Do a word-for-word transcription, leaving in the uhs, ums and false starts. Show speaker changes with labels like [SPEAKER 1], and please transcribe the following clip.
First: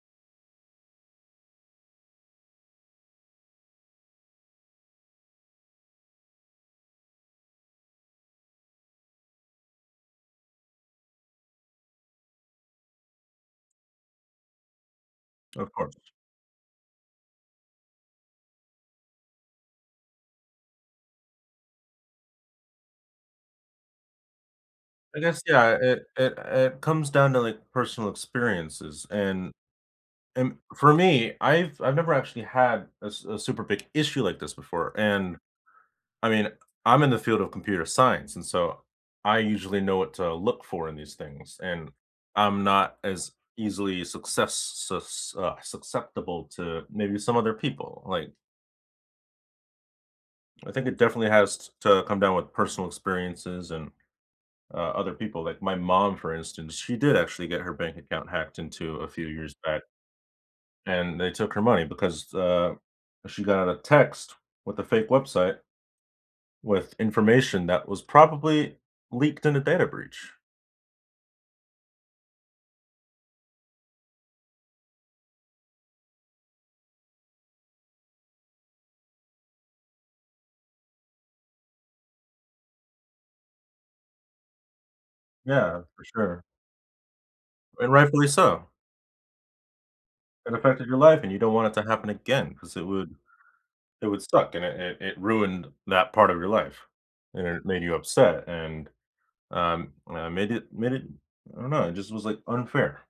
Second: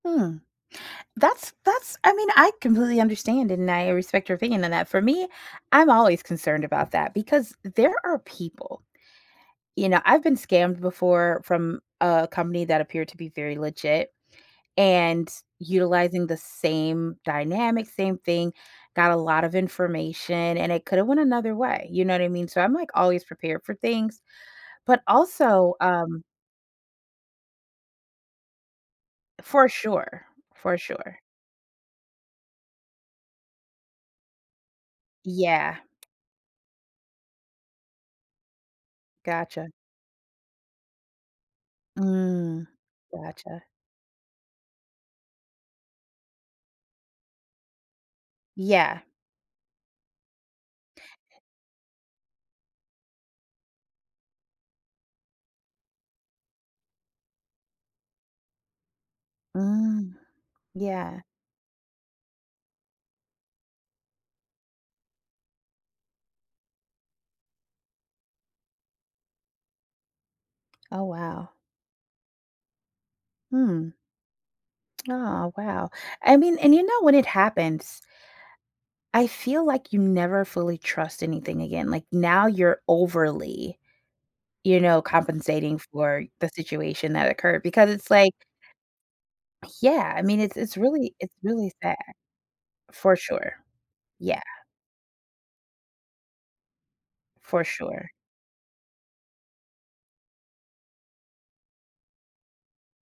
[SPEAKER 1] Mm. That's that's I mean, I completely understand, and I respect your opinion on that For me, I'm always concerned about that because there are people, you know I've been scammed before from a company that appeared to be very legit and
[SPEAKER 2] Of course.
[SPEAKER 1] utilizing the same dynamic, same thing, got a lot of information, and it could've went another way, you know what I mean? So, I'm, like, always prepared for things. But
[SPEAKER 2] I guess,
[SPEAKER 1] also,
[SPEAKER 2] yeah, it
[SPEAKER 1] um
[SPEAKER 2] it it comes down to, like, personal experiences. And
[SPEAKER 1] For sure,
[SPEAKER 2] and
[SPEAKER 1] for
[SPEAKER 2] for
[SPEAKER 1] sure.
[SPEAKER 2] me, I've I've never actually had a s a super big issue like this before, and
[SPEAKER 1] Yeah.
[SPEAKER 2] I mean I'm in the field of computer science, and, so, I
[SPEAKER 1] Gotcha.
[SPEAKER 2] usually know what to look for in these things. And
[SPEAKER 1] Mm,
[SPEAKER 2] I'm not as
[SPEAKER 1] gotcha.
[SPEAKER 2] easily success sus uh, succeptible to maybe some other people, like
[SPEAKER 1] Yeah.
[SPEAKER 2] I think it definitely has t to come down with personal experiences and, uh, other people like my mom, for instance, she did actually get her bank account hacked into a few years back.
[SPEAKER 1] Mm,
[SPEAKER 2] And
[SPEAKER 1] yeah.
[SPEAKER 2] they took her money because, uh, she got a text with a fake website with information that was probably leaked in a data breach.
[SPEAKER 1] Oh, wow. Mm. Oh, wow. I mean and you know, when it happens I feel like you never fully trust anything again, like, now you're overly you know, compensating
[SPEAKER 2] Yeah, for
[SPEAKER 1] for
[SPEAKER 2] sure.
[SPEAKER 1] the situation that occurred, because
[SPEAKER 2] And
[SPEAKER 1] it's,
[SPEAKER 2] rightfully
[SPEAKER 1] like
[SPEAKER 2] so.
[SPEAKER 1] Yeah, I mean,
[SPEAKER 2] It
[SPEAKER 1] it's it's
[SPEAKER 2] affected your
[SPEAKER 1] really
[SPEAKER 2] life, and
[SPEAKER 1] it's
[SPEAKER 2] you don't want
[SPEAKER 1] really
[SPEAKER 2] it to
[SPEAKER 1] sad.
[SPEAKER 2] happen again 'cause it would
[SPEAKER 1] For sure.
[SPEAKER 2] it would
[SPEAKER 1] Yeah.
[SPEAKER 2] suck, and it it it ruined that part of your life and
[SPEAKER 1] For
[SPEAKER 2] it made you
[SPEAKER 1] sure.
[SPEAKER 2] upset and um, uh, made it made it I don't know, it just was, like, unfair.